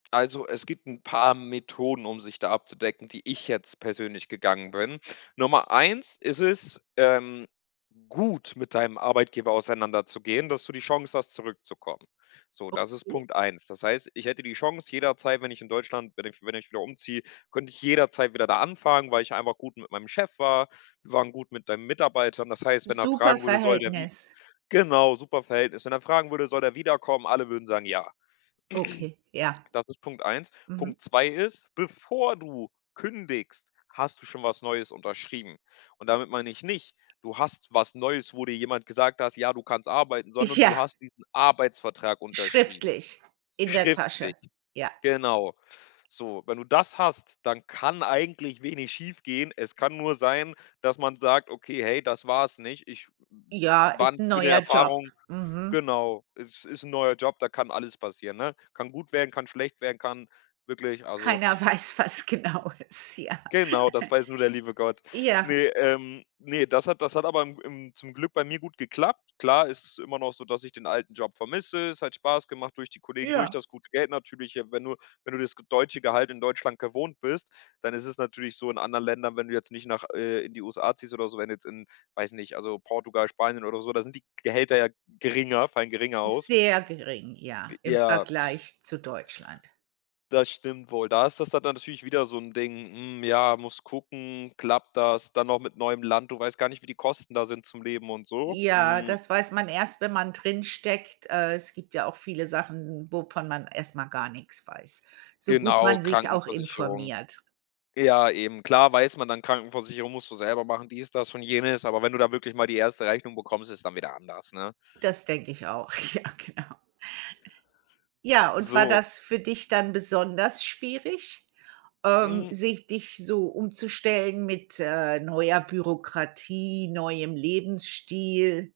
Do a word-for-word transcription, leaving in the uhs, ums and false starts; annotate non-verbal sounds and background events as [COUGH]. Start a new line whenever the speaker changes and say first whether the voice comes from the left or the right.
left: Also, es gibt paar 'n Methoden, um sich da abzudecken, die ich jetzt persönlich gegangen bin. Nummer eins ist es, ähm, gut mit deinem Arbeitgeber auseinanderzugehen, dass du die Chance hast, zurückzukommen. So, das ist
right: Okay.
left: Punkt eins. Das heißt, ich hätte die Chance jederzeit, wenn ich in Deutschland wenn ich wenn ich wieder umziehe, könnte ich jederzeit wieder da anfangen, weil ich einfach gut mit meinem Chef war. Wir waren gut mit dein Mitarbeitern. Das heißt, wenn er
right: Super
left: fragen würde, soll der wie
right: Verhältnis.
left: Genau, super Verhältnis. Wenn er fragen würde: „Soll der wiederkommen?“ Alle würden sagen: „Ja.“
right: Okay, ja.
left: [CLEARS THROAT] Das ist Punkt eins.
right: Mhm.
left: Punkt zwei ist, bevor du kündigst, hast du schon was Neues unterschrieben. Und damit meine ich nicht, du hast was Neues, wo dir jemand gesagt hast: „Ja, du kannst arbeiten“, sondern du
right: Ja.
left: hast diesen Arbeitsvertrag unterschrieben.
right: Schriftlich. In der
left: Schriftlich,
right: Tasche. Ja.
left: genau. So, wenn du das hast, dann kann eigentlich wenig schiefgehen. Es kann nur sein, dass man sagt: „Okay, hey, das war's nicht. Ich
right: Ja,
left: war
right: ist
left: 'ne
right: 'n
left: schöne
right: neuer Job.
left: Erfahrung.“
right: Mhm.
left: Genau, es ist 'n neuer Job, da kann alles passieren, ne? Kann gut werden, kann schlecht werden, kann wirklich, also
right: Keiner weiß, was genau ist. Ja. [GIGGLES]
left: Genau, das weiß nur der liebe Gott.
right: Ja.
left: Ne, ähm, ne, das hat das hat aber im im zum Glück bei mir gut geklappt. Klar ist es immer noch so, dass ich den alten Job vermisse. Es hat Spaß gemacht, durch die Kollegen, durch
right: Ja.
left: das gute Geld natürlich. Wenn du wenn du das deutsche Gehalt in Deutschland gewohnt bist, dann ist es natürlich so in anderen Ländern, wenn du jetzt nicht nach äh, in die USA ziehst oder so, wenn du jetzt in, weiß nicht, also Portugal, Spanien oder so, da sind die Gehälter ja geringer, fallen geringer aus.
right: Sehr gering, ja,
left: Äh,
right: im
left: ja
right: Vergleich zu Deutschland.
left: das stimmt wohl. Da ist das da dann natürlich wieder so 'n Ding, hm, ja, musst gucken, klappt das? Dann noch mit neuem Land. Du weißt gar nicht, wie die Kosten da sind, zum Leben und so.
right: Ja,
left: Hm.
right: das weiß man erst, wenn man drinsteckt. Äh, es gibt ja auch viele Sachen, wovon man erst mal gar nichts weiß, so gut
left: Genau,
right: man sich auch
left: Krankenversicherung.
right: informiert.
left: Ja, eben, klar weiß man dann, Krankenversicherung musst du selber machen, dies, das und jenes, aber wenn du da wirklich mal die erste Rechnung bekommst, ist dann wieder anders, ne?
right: Das denke ich auch. Ja, genau. Ja, und war
left: So
right: das für dich dann besonders schwierig, ähm,
left: Hm.
right: sich dich so umzustellen mit, äh, neuer Bürokratie, neuem Lebensstil?